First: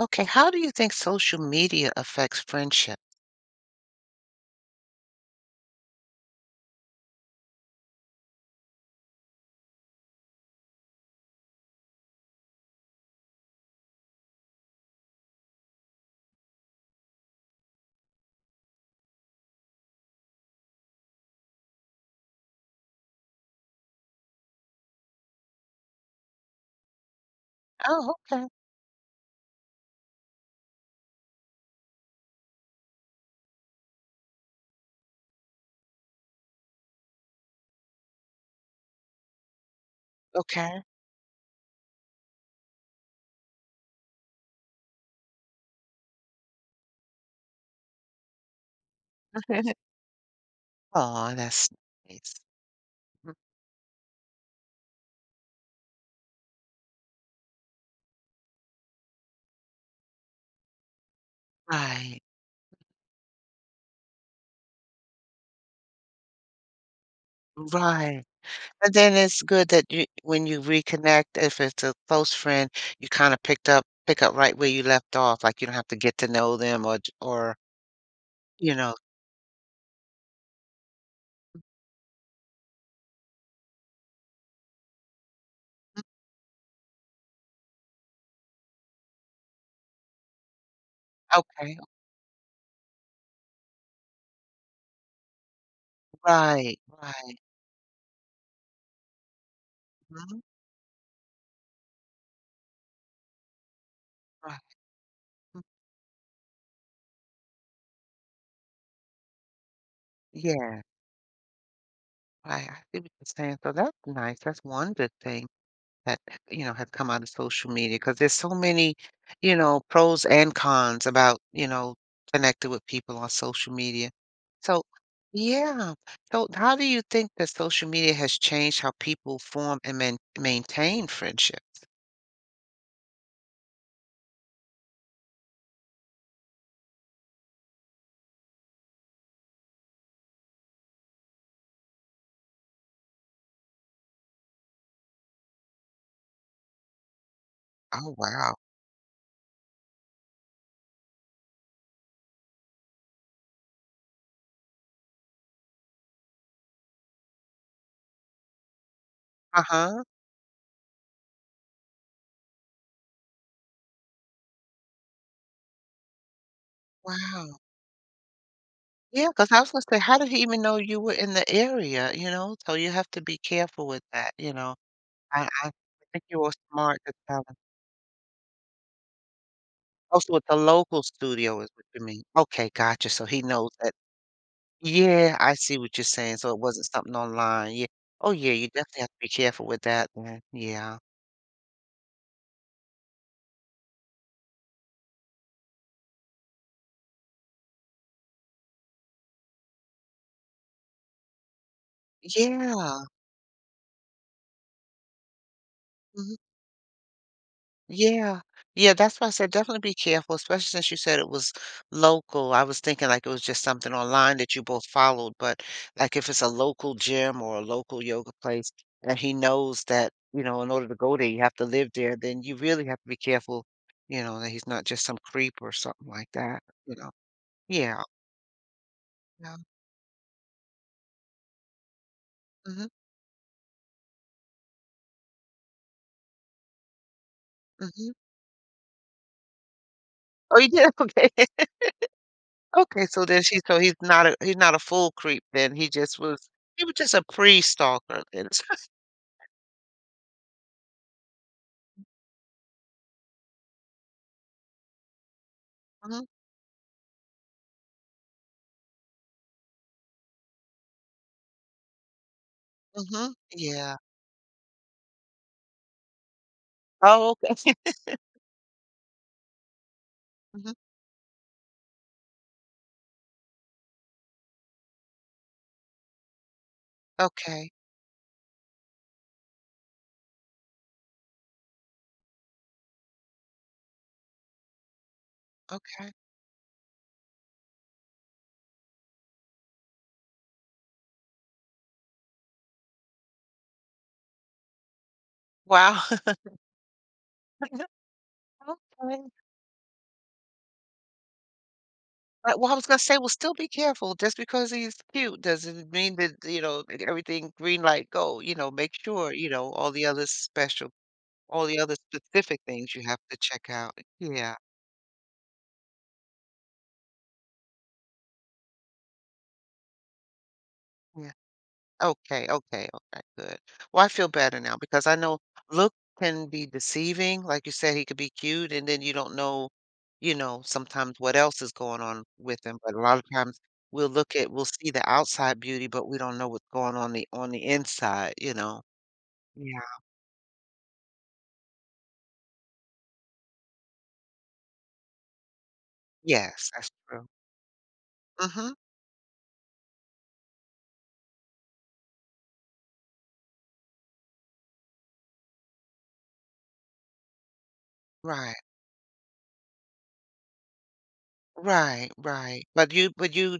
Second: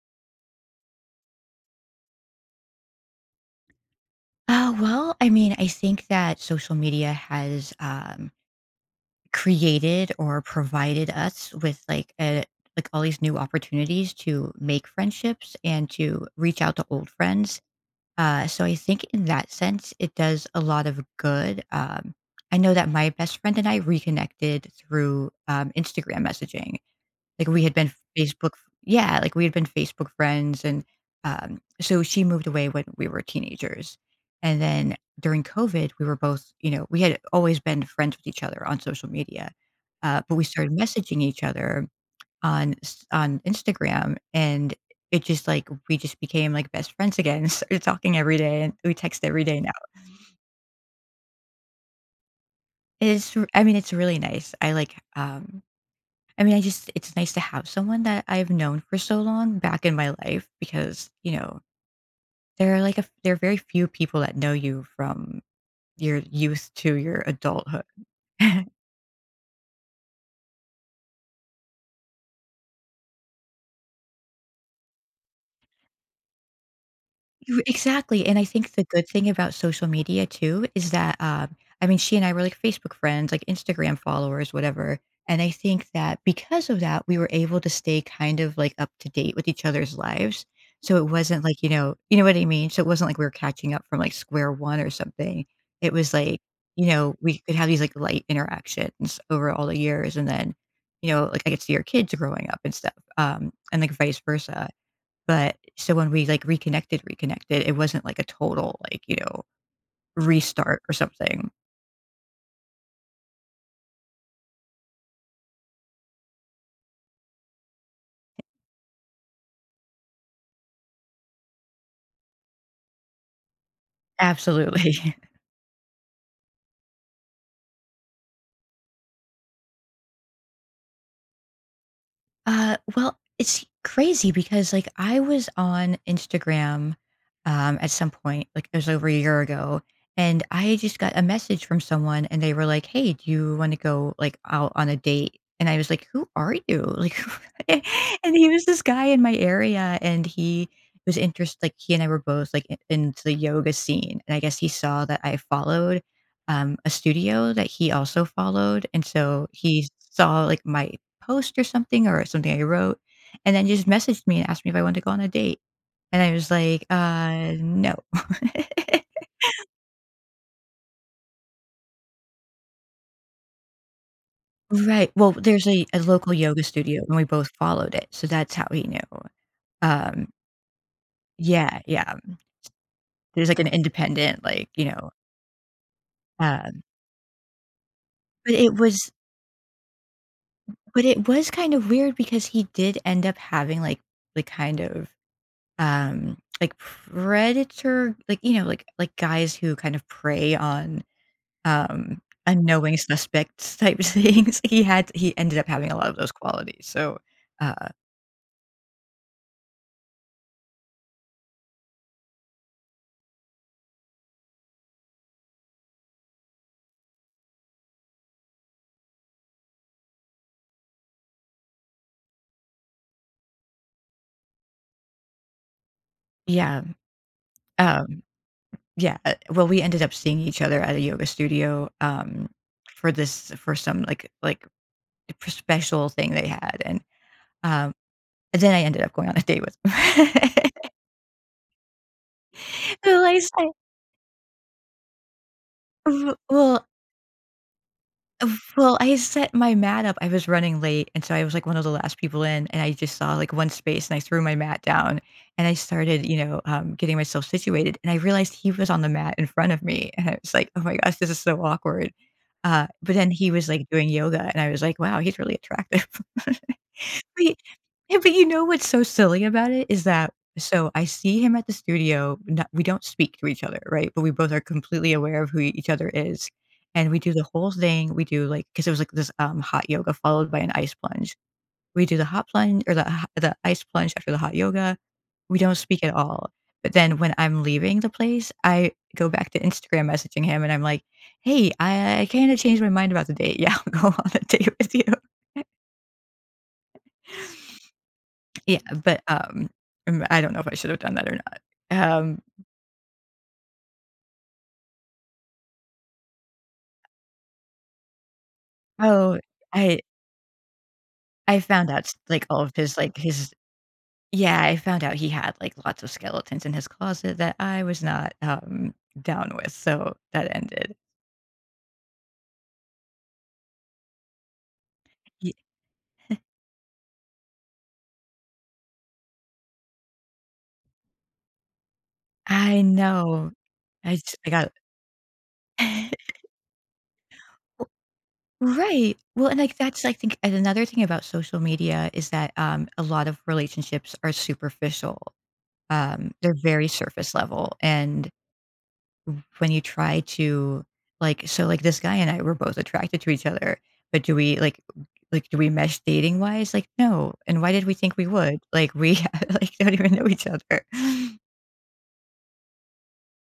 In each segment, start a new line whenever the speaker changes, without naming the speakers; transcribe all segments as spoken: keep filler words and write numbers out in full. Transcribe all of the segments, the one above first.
Okay, how do you think social media affects friendship?
Uh, well, I mean, I think that social media has um, created or provided us with like a, like all these new opportunities to make friendships and to reach out to old friends. Uh, so I think in that sense, it does a lot of good. Um, I know that my best friend and I reconnected through um, Instagram messaging. Like, we had been
Oh, okay.
Facebook Yeah, like, we had been Facebook friends, and, um, so she moved away when we were teenagers, and then during COVID, we were both you know, we had always been friends with each other on social media, uh, but we started
Okay.
messaging each other on s on Instagram, and it just, like we just became, like, best friends again, started talking every day, and we text every day now.
Oh, that's nice.
It's r I mean, it's really nice. I like, um I mean, I just It's nice to have someone that I've known for so long back in my life because, you know,
Right,
there are like a there are very few people that know you from your youth to your adulthood.
right. And then it's good that you when you reconnect, if it's a close friend, you kinda picked up pick up right where you left off, like, you don't have to get to know them or j or,
You Exactly, and I think
you
the
know
good thing about social media too is that, um, I mean, she and I were like Facebook friends, like Instagram followers, whatever, and I think
Mm,
that because of that, we were able to stay kind of like up to date with each other's lives. So it wasn't like, you
okay.
know you know what I mean? So it wasn't like we were catching up from like square one or something. It was like,
Right,
you know, we
right.
could have these like light interactions over all the years and
Mhm,
then, you know, like I could see your kids growing up and stuff, um, and like vice
right.
versa. But
Mm,
so when we, like, reconnected, reconnected, it wasn't like a total, like, you know, restart
yeah,
or something.
right, I see what you're saying, so that's nice, that's one good thing. that you know have come out of social media, because there's so many you know pros and cons about you know connecting with people on social media. So,
Absolutely.
yeah, so how do you think that social media has changed how people form and main, maintain friendships?
Uh, well, it's crazy because, like, I was on Instagram, um, at some point, like, it was over a year ago, and I just got a message from someone, and they were like, "Hey, do you wanna go, like, out on a date?" And I was like, "Who are you?" Like, and
Oh,
he
wow.
was this guy in my area, and he was interested like, he and I were both, like, I into the yoga scene, and I guess he saw that I followed, um, a studio that he also followed, and so he
Uh-huh.
saw, like, my post or something or something I wrote, and then just messaged me and asked me if I wanted to go on a date, and I was like, "Uh,
Wow.
no."
Yeah, because I was going to say, how did he even know you were in the area, you know so you have to be careful with that you know
Right, well,
i,
there's
I
a a
think
local
you were
yoga
smart
studio,
to
and we
tell
both
him.
followed it, so that's how he knew. Um,
Also, with the local studio is
yeah,
what you
yeah,
mean. Okay, gotcha, so he
there's, like, an
knows that.
independent, like, you know,
Yeah, I see what you're saying, so it
um
wasn't something online, yeah. Oh, yeah,
but
you
it
definitely
was
have to be careful with that, man, yeah.
but it was kind of weird because he did end up having, like like, kind of, um, like, predator like, you know, like like, guys who kind of prey on um, unknowing
Yeah,
suspects type things. He had he ended up having a lot of those
mhm.
qualities. So, uh,
Yeah. Yeah, that's why I said definitely be careful, especially since you said it was local. I was thinking like it was just something online that you both followed, but like if it's a local gym or a local yoga place, and he knows that, you know, in order to go there, you have to live there, then you really have to be careful, you know, that he's not just some creep or something like that,
yeah,
you know. Yeah.
um, yeah. uh,
Yeah.
well, we ended up seeing each other at a yoga studio um,
Hmm.
for this for some like like special thing they had, and um,
Hmm.
then I ended up going on a date with
Oh,
him.
you did? Okay. Okay.
So,
So
like,
then she,
I-
so he's not a, he's not a full creep then. He just
w-
was, he
well,
was just a pre-stalker then.
Oh, Well, I set my mat up. I was running late, and so I was, like, one of the last people in, and I just saw, like, one space, and I threw my mat down, and I started, you know, um, getting myself situated, and I realized he was on the mat in front of me, and I was like, "Oh my gosh, this is so awkward." Uh, but then
Mhm.
he was, like,
Yeah.
doing yoga, and I was like, "Wow, he's really attractive."
Oh,
But he-
okay.
yeah, but you know what's so silly about it is that
Mhm.
so I see him at the studio, no we don't speak to each other, right? But we both are completely aware of who each other is. And we do the whole
Okay,
thing, we do, like because it was, like, this, um, hot yoga followed by an ice plunge. We do the hot plunge or the ho the ice plunge after the hot yoga. We don't speak
okay.
at all, but then when I'm leaving the place, I go back to Instagram messaging him, and I'm like, "Hey, I I kinda changed my mind about the date. Yeah, I'll go on a date with you."
Wow.
Yeah, but,
Okay.
um, mm, I don't know if I should have done that or not. Um,
But well, I was gonna say, well, still be careful. Just because he's cute doesn't mean that, you know, e everything green light, go, you know, make sure,
oh,
you know, all
I
the other special
I
all the
found
other
out, like, all
specific
of
things
his,
you
like,
have to
his
check out. Yeah.
Yeah, I found out he had, like, lots of skeletons in his closet that I was not, um, down with, so that ended.
Okay, okay, okay, good. Well, I feel better now, because I know,
Ye
look can be deceiving. Like you said, he could be cute, and then you don't know, you know, sometimes what else is going on with him.
I
But a lot of
know.
times we'll
I
look
just, I
at, we'll
got
see the outside beauty, but we don't know what's going on the on the inside, you
W
know.
Right. Well, and, like,
Yeah.
that's, I think and another thing about social media is that, um, a lot of relationships are superficial. Um, they're
Yes,
very
that's true.
surface level, and
Mm-hmm.
when you try to like so like this guy and I were both attracted to each other, but do we like like do we mesh dating wise? Like no. And why did we think we
Right,
would? Like we like don't even know each other.
right, right. But you, but you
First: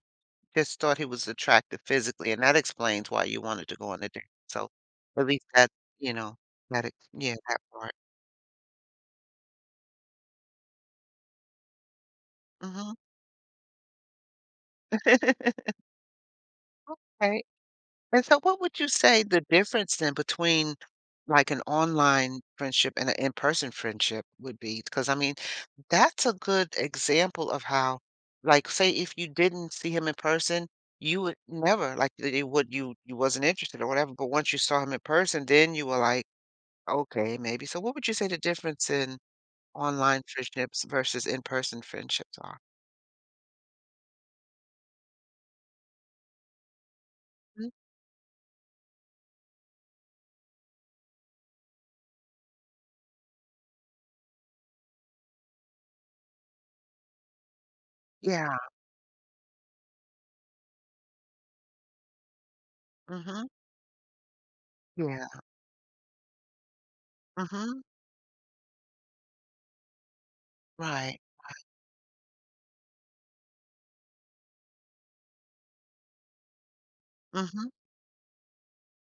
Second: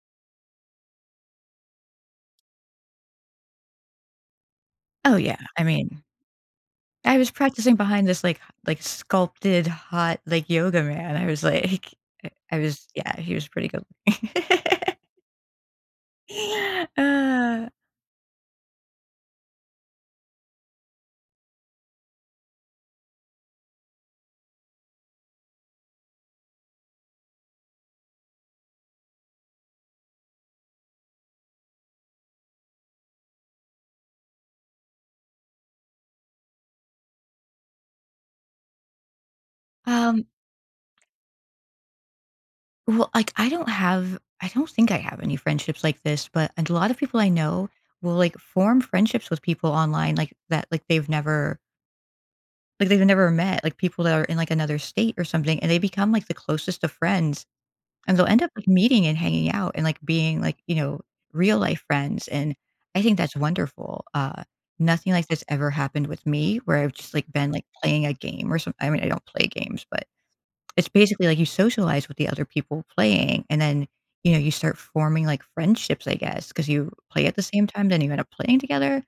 just thought he was attractive physically, and that explains why you wanted to go on a date. So
Oh
at
yeah.
least
I
that,
mean,
you know, that, ex-
I was
yeah, that
practicing
part.
behind this like h- like sculpted hot like yoga man. I was like I I was
Mhm.
yeah, he was pretty good looking.
Okay.
uh,
And so what would you say the difference then between like an online friendship and an in-person friendship would be? Because I mean, that's a good example of how, like, say if you didn't see him in person, you would never like, it it would, you you wasn't interested or whatever. But once you saw him in person, then you were like, okay, maybe. So what would you say the difference in online
um
friendships versus in-person friendships are?
Well, like, I don't have I don't think I have any friendships like this, but a lot of people I
Mm,
know will, like, form friendships with people online, like, that, like, they've never like, they've never met, like, people that are in, like, another state or something, and they become, like, the closest of friends, and they'll end up,
yeah.
like, meeting and hanging out and, like, being, like, you know, real life friends, and I think that's
Mm-hmm.
wonderful. Uh, nothing
Yeah.
like this ever happened with me where I've just, like, been, like,
Mm-hmm.
playing a game or something. I mean, I don't play games, but it's
Right.
basically like you socialize with the other people playing, and then, you know, you start forming, like, friendships, I guess, because you play at the same time, then you end up playing together,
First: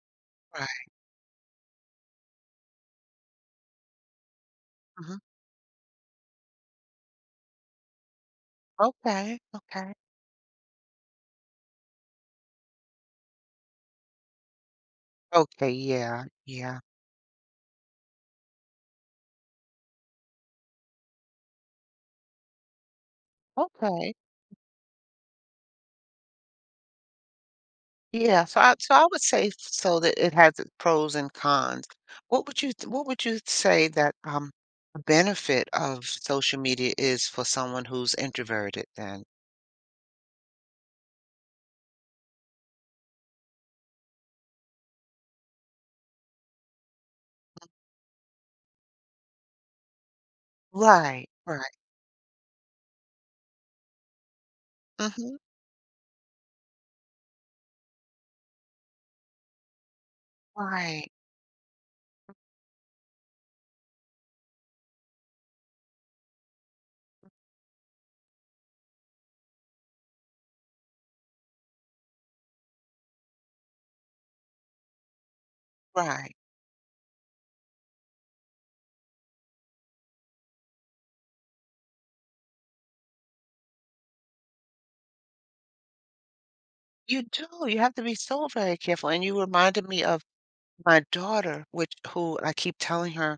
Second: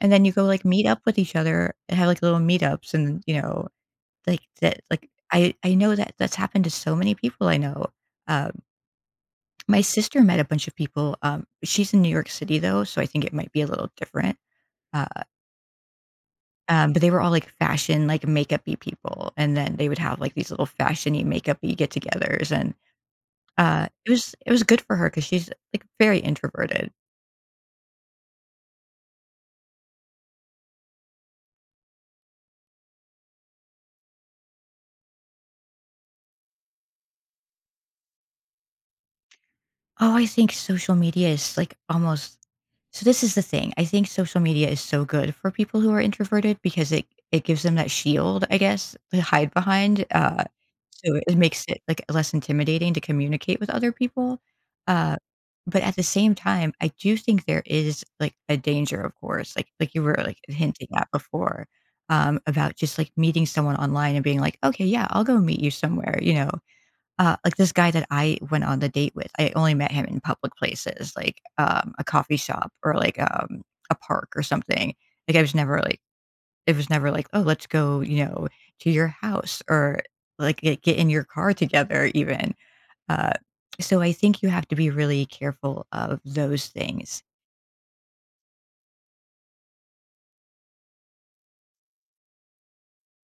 and then you go, like, meet
Right.
up with each other and have, like, little meetups and, you know, like, that like,
Mhm.
I I know that that's happened to so many people I know. Um,
Okay,
my
okay.
sister met a bunch of people, um, she's in New York City, though, so I think it might be a little different, uh,
Okay, yeah, yeah.
um, but they were all, like, fashion, like, makeup-y people, and then they would have, like, these little fashion-y, makeup-y get-togethers, and Uh, it
Okay.
was it was good for her because she's, like, very introverted.
Yeah, so I so I would say, f so that it has its pros and cons. What would you th what would you say that, um, the benefit of social media is for someone who's introverted then?
Oh, I think social media is, like, almost So this is the thing. I think social media is so good for people who are introverted because it it gives them that shield, I guess, to hide behind. Uh, so
Right,
it makes
right.
it like less intimidating to communicate with other people. Uh,
Mhm.
but at the same time, I do think there is like a danger, of course, like like you were like hinting at
Right,
before um, about just like meeting someone online and being like, okay, yeah, I'll go meet you somewhere, you know, uh, like this guy that I went on the date with, I only met him in public places, like, um, a coffee shop or, like, um, a park or something. Like, I was never, like
right.
it was never like, "Oh, let's go, you know, to your house," or, like, "Get get in your car together even." Uh, so I think you have to be really careful of those things.
You do, you have to be so very careful, and you reminded me of my daughter, which who I keep telling her,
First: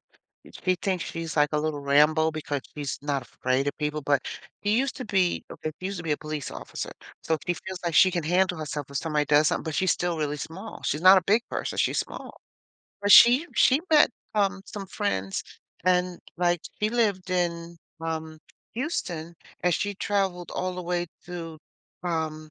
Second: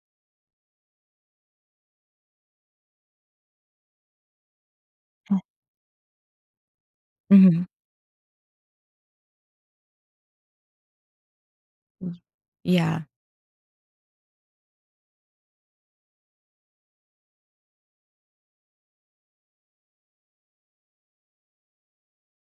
she thinks she's like a little Rambo because she's not afraid of people, but she used to be okay, she used to be a police officer. So she
Mhm.
feels like she can handle herself if somebody does something, but she's still really small. She's not a big person, she's small.
Yeah.
But she she met um some friends, and like she lived in um Houston, and she traveled all the way to um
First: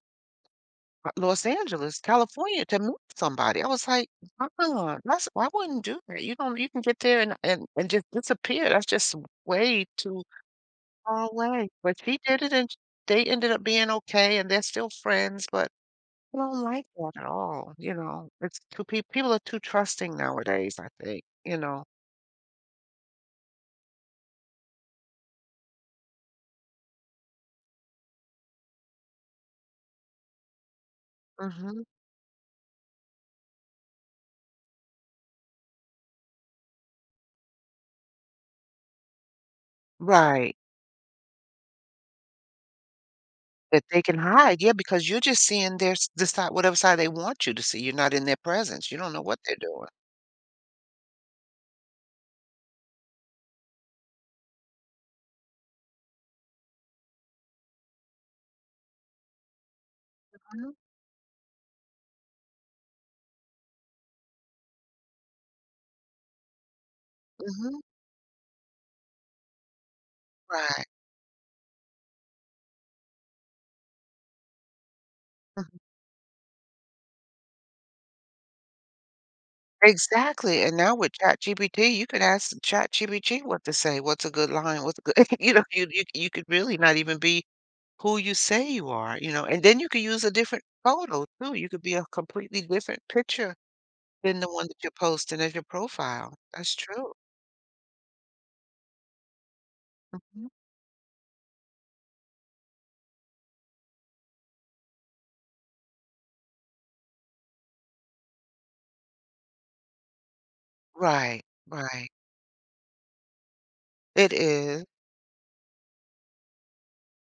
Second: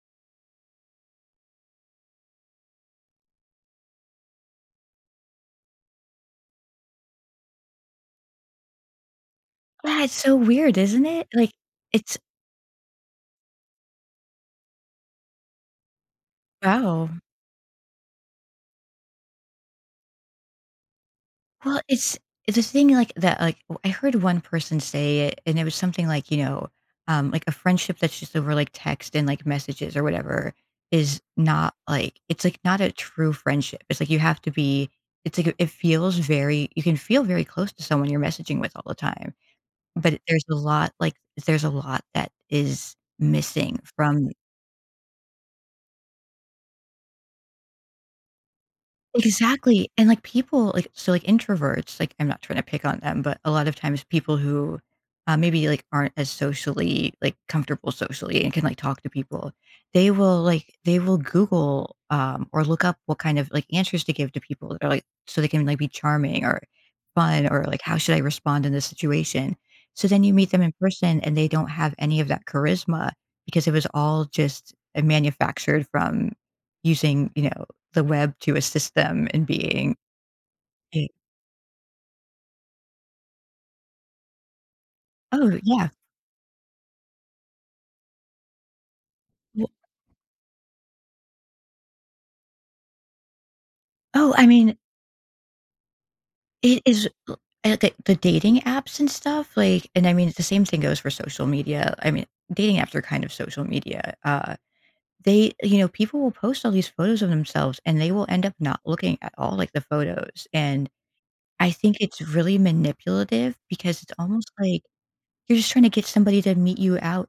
uh, Los Angeles, California to meet somebody. I was like, uh-uh, that's, I wouldn't do that. You don't, you can get there and, and, and just disappear. That's just way
Yeah, it's
too
so weird, isn't it?
far
Like,
away. But
it's
she did it and they ended up being okay and they're still friends, but I don't like
wow.
that at all. You know, it's too, pe- people are too trusting nowadays, I think, you
Well,
know.
it's it's a thing like that, like, w I heard one person say it, and it was something like, you know, um, like, a friendship that's just over, like, text and, like, messages or whatever is not,
Hmm.
like it's, like, not a true friendship. It's, like, you have to be it's, like, It feels very you can feel very close to someone you're messaging with all the time, but there's a
Right.
lot like, there's a lot that is missing
That they can
from
hide. Yeah, because you're just seeing their, s- the side, whatever side they want you to see. You're not in their presence. You don't know what they're doing.
Exactly, and, like, people like, so, like, introverts, like, I'm not trying to pick on them, but a lot of times people who, uh, maybe, like, aren't as socially, like, comfortable socially and can, like, talk to people, they will, like, they will Google, um, or look up what kind of, like, answers to give to people or, like so they can, like, be charming or fun or,
Hmm.
like, how should I respond in this situation? So then you meet them in
Right.
person and they don't have any of that charisma because it was all just, uh, manufactured from using, you know, the web to assist them in being
Exactly, and now
a.
with ChatGPT, you can ask ChatGPT what to say, what's a good line, what's a good you
Oh,
know, you
yeah.
you you could really not even be who you say you are, you know, and
W
then you could use a different photo too, you could be a completely different picture
oh,
than
I
the one
mean,
that you're posting as your profile. That's
it is
true.
l uh, the the dating apps and stuff, like, and I mean, the
Mhm.
same thing goes for social media. I mean, dating apps are kind of social media. Uh, they You know, people will post all these photos of themselves, and they will end up not looking at all, like, the photos. And
Right,
I think
right.
it's really manipulative because it's
It
almost like
is.
you're just trying to get somebody to meet you out,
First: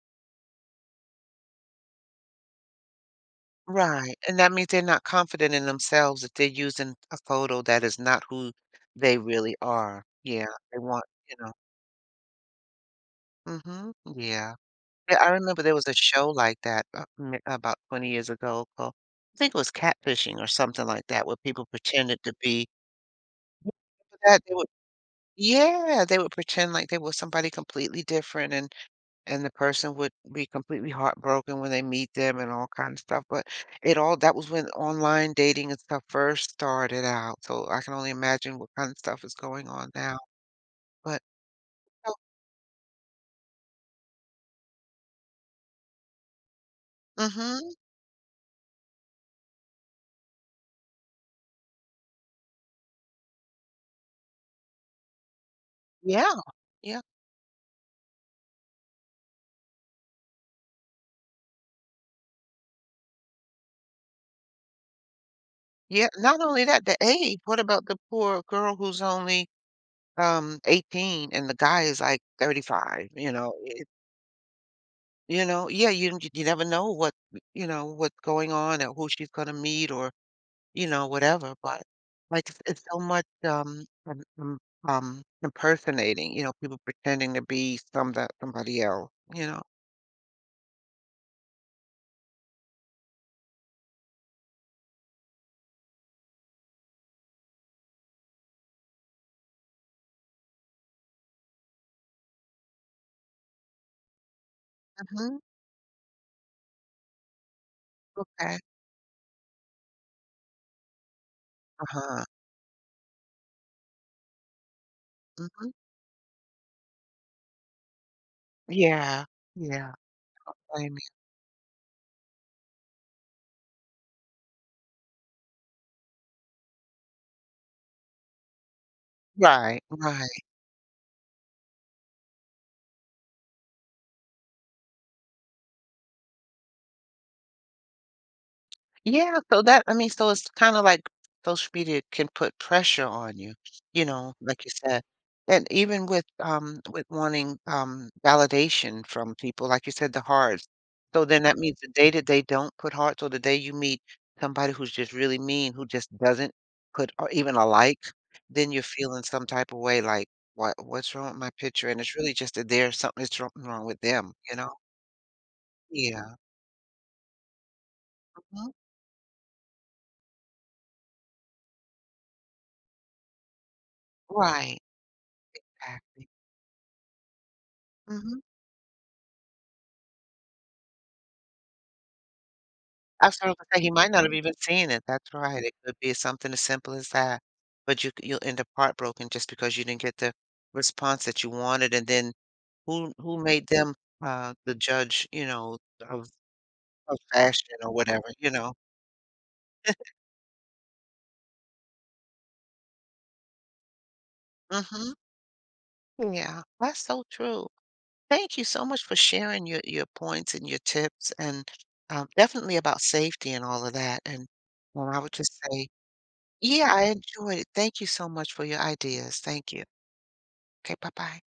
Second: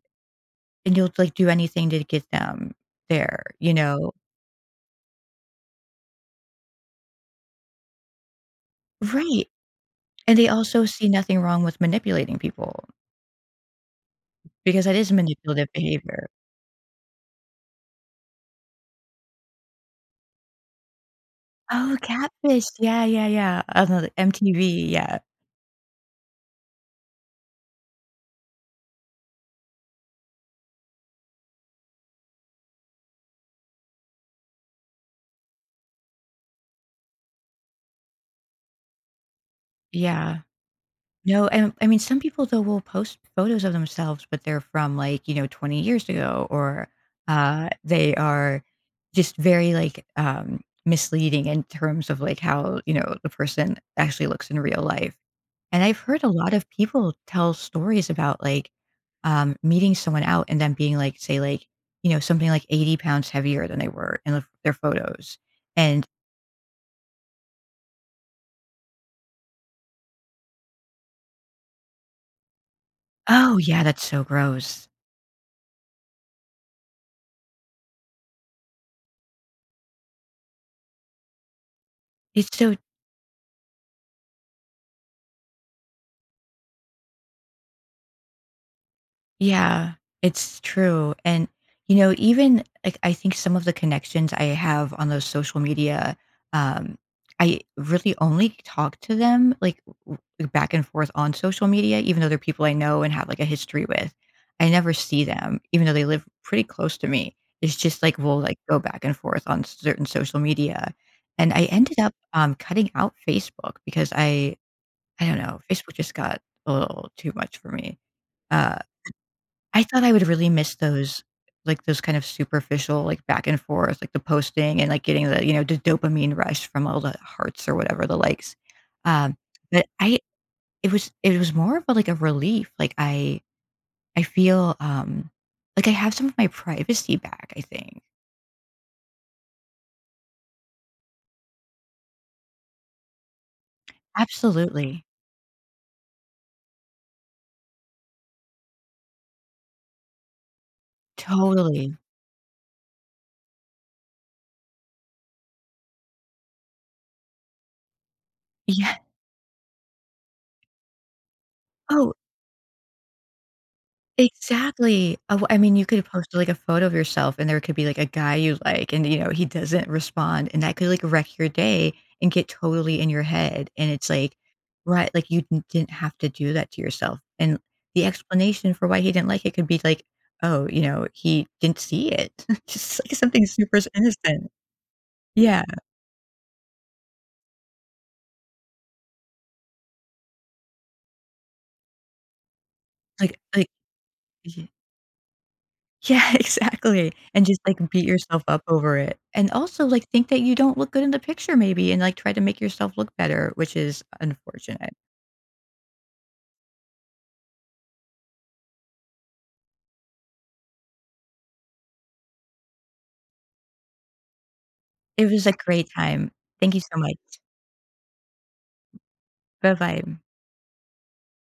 and you'll, like, do anything to get them there, you know?
Right, and that means they're not confident in themselves if they're using a photo that is not who they
Right.
really are.
And
Yeah,
they
they
also
want,
see
you
nothing
know
wrong with manipulating people
mhm, yeah.
because that is
Yeah, I remember
manipulative
there was a
behavior.
show like that, uh, m about twenty years ago called, I think it was Catfishing or something like that, where people
Oh,
pretended to
Catfish.
be
Yeah, yeah, yeah. I don't know,
that they would
M T V, yeah.
Yeah, they would pretend like they were somebody completely different, and and the person would be completely heartbroken when they meet them and all kind of stuff, but it all that was when online dating and stuff first started out, so I can only imagine what kind of stuff is going on now,
Yeah.
but
No, and I mean,
so.
some people, though, will post photos of themselves, but they're from, like, you know, twenty years ago, or, uh,
Mhm.
they are just very, like, um, misleading in terms of, like, how, you know, the person actually looks in real life. And I've heard a
Yeah,
lot of
yeah,
people tell stories about, like, um, meeting someone out and then being, like, say, like, you know, something like eighty pounds heavier than they were in the their photos, and,
yeah, not only that, the age, what about the poor girl who's only Um, eighteen, and the guy is like thirty-five, you know,
"Oh, yeah,
it,
that's so gross.
you know, yeah, you you never know what, you know, what's going on or who she's gonna meet or, you know, whatever. But
It's
like it's,
so."
it's so much um, um um um, impersonating, you know, people pretending to be some that somebody else, you know.
Yeah, it's true. And, you know, even like I think some of the connections I have on those social media, um, I really only talk to them like w- w- back and forth on social media, even though they're people I know and have like a history with. I never see
Hmm.
them, even though they live pretty close to me. It's just like we'll
Okay.
like go back and forth on certain social media. And I ended up
Uh-huh.
um, cutting out Facebook because I, I don't know,
Hmm.
Facebook just got a little too much for me. uh,
Yeah.
I
Yeah.
thought I would really miss
I mean,
those, like, those kind of superficial, like, back and forth, like, the posting and, like, getting the, you know, the dopamine rush from all the hearts or whatever, the likes. Um,
right,
but I
right.
It was it was more of a, like, a relief, like, I I feel, um, like I have some of my privacy back, I think.
Yeah, so that I mean, so it's kinda like social media can put pressure on you, you know, like you said.
Absolutely.
And even with, um with wanting, um, validation from people, like you said, the hearts. So then that means the
Totally.
day that they don't put hearts or the day you meet somebody who's just really mean, who just doesn't put or even a like, then you're
Yeah.
feeling some type of way like, "What what's wrong with my picture?" And
Oh,
it's really just that there's something that's something wrong with them, you know?
exactly. Oh, I mean, you could post,
Yeah.
like, a photo of yourself, and there could be, like, a guy you
Mhm.
like, and, you know, he doesn't respond, and that could, like, wreck your day and get totally in your head, and it's like,
Right.
right, like, you didn't didn't have
Exactly.
to do that to yourself, and the
Mhm.
explanation for why he didn't like it could be like, "Oh, you know, he didn't see it." Just, like,
That's
something
what I was
super
going He might not have
innocent.
even seen it. That's
Yeah,
right. It could be something as simple as that. But you c- you'll end up heartbroken just because you didn't get the response that you wanted. And then who
like
who
like
made them uh the judge, you know, of,
yeah, exactly,
of
and just,
fashion
like,
or
beat
whatever,
yourself
you
up
know.
over it, and also, like, think that you don't look good in the picture maybe and, like, try to make yourself look better, which is unfortunate.
Mm-hmm. Yeah, that's so true. Thank you so much for sharing your your points and your tips, and um, definitely about safety and all of that. And well, I
It
would
was a
just
great
say,
time. Thank you
yeah,
so
I
much.
enjoyed it. Thank you so much for your ideas. Thank you.
Bye-bye.
Okay, bye bye.